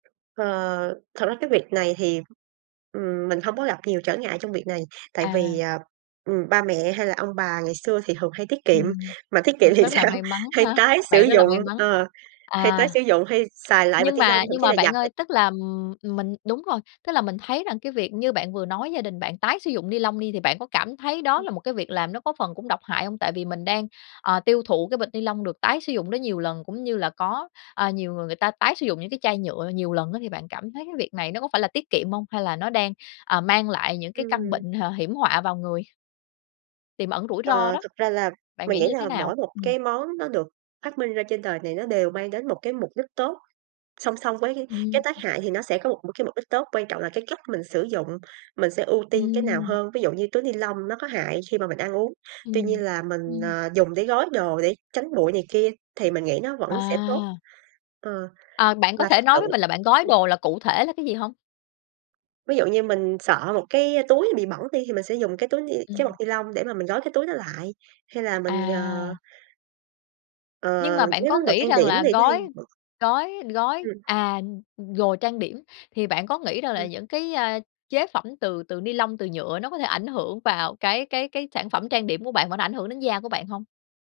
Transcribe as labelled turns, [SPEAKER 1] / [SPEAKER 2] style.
[SPEAKER 1] Ờ, thật ra cái việc này thì, ừm, mình hông có gặp nhiều trở ngại trong việc này, tại vì,
[SPEAKER 2] À.
[SPEAKER 1] à, ừm, ba mẹ hay là ông bà ngày xưa thì thường hay tiết kiệm,
[SPEAKER 2] Ừm,
[SPEAKER 1] mà tiết
[SPEAKER 2] ừm,
[SPEAKER 1] kiệm thì
[SPEAKER 2] rất là
[SPEAKER 1] sao?
[SPEAKER 2] may mắn
[SPEAKER 1] Hay
[SPEAKER 2] há.
[SPEAKER 1] tái sử
[SPEAKER 2] Bạn rất là
[SPEAKER 1] dụng
[SPEAKER 2] may mắn.
[SPEAKER 1] ờ, hay tái
[SPEAKER 2] À,
[SPEAKER 1] sử dụng, hay xài lại bịch
[SPEAKER 2] nhưng
[SPEAKER 1] ni lông,
[SPEAKER 2] mà
[SPEAKER 1] thậm
[SPEAKER 2] nhưng
[SPEAKER 1] chí
[SPEAKER 2] mà
[SPEAKER 1] là
[SPEAKER 2] bạn
[SPEAKER 1] giặt đ
[SPEAKER 2] ơi, tức là, ừm, ừm, mình đúng rồi, tức là mình thấy rằng cái việc như bạn vừa nói gia đình bạn tái sử dụng ni lông đi, thì bạn có cảm thấy đó
[SPEAKER 1] Ừm.
[SPEAKER 2] là một cái việc làm nó có phần cũng độc hại hông? Tại vì mình đang, ờ, tiêu thụ cái bịch ni lông được tái sử dụng đó nhiều lần, cũng như là có, à, nhiều người người ta tái sử dụng những cái chai nhựa nhiều lần á thì bạn cảm thấy cái việc này nó có phải là tiết kiệm hông, hay là nó đang, ờ, mang lại những cái căn
[SPEAKER 1] Ừm.
[SPEAKER 2] bệnh, h hiểm họa vào người? Tiềm ẩn rủi ro
[SPEAKER 1] Ờ,
[SPEAKER 2] đó.
[SPEAKER 1] thực ra là
[SPEAKER 2] Bạn
[SPEAKER 1] mình
[SPEAKER 2] nghĩ
[SPEAKER 1] nghĩ
[SPEAKER 2] như thế
[SPEAKER 1] là
[SPEAKER 2] nào?
[SPEAKER 1] mỗi một
[SPEAKER 2] Ừm.
[SPEAKER 1] cái món nó được phát minh ra trên đời này nó đều mang đến một cái mục đích tốt, song song với cái cái
[SPEAKER 2] Ừm.
[SPEAKER 1] tác hại thì nó sẽ có một một cái mục đích tốt, quan trọng là cái cách mình sử dụng, mình sẽ ưu tiên cái nào
[SPEAKER 2] Ừm.
[SPEAKER 1] hơn, ví dụ như túi ni lông nó có hại khi mà mình ăn uống, tuy
[SPEAKER 2] Ừm,
[SPEAKER 1] nhiên là mình,
[SPEAKER 2] ừm.
[SPEAKER 1] ờ, dùng để gói đồ để tránh bụi này kia thì mình nghĩ nó vẫn sẽ tốt.
[SPEAKER 2] À.
[SPEAKER 1] Ờ,
[SPEAKER 2] À, bạn có
[SPEAKER 1] và
[SPEAKER 2] thể
[SPEAKER 1] thực
[SPEAKER 2] nói
[SPEAKER 1] sự
[SPEAKER 2] với mình là bạn gói
[SPEAKER 1] ừm
[SPEAKER 2] đồ là cụ thể là cái gì hông?
[SPEAKER 1] Ví dụ như mình sợ một cái túi bị bẩn đi, thì mình sẽ dùng cái túi ni cái bọc
[SPEAKER 2] Ừm.
[SPEAKER 1] ni lông để mà mình gói cái túi đó lại, hay là mình, ờ
[SPEAKER 2] À.
[SPEAKER 1] Ờ,
[SPEAKER 2] Nhưng mà bạn
[SPEAKER 1] nếu
[SPEAKER 2] có
[SPEAKER 1] đồ
[SPEAKER 2] nghĩ
[SPEAKER 1] trang
[SPEAKER 2] rằng
[SPEAKER 1] điểm
[SPEAKER 2] là
[SPEAKER 1] thì nó hay
[SPEAKER 2] gói gói gói,
[SPEAKER 1] Ừm.
[SPEAKER 2] à, gồ trang điểm thì bạn có nghĩ rằng là
[SPEAKER 1] Ừm.
[SPEAKER 2] những cái, a, chế phẩm từ từ ni lông, từ nhựa nó có thể ảnh hưởng vào cái cái cái sản phẩm trang điểm của bạn và nó ảnh hưởng đến da của bạn hông?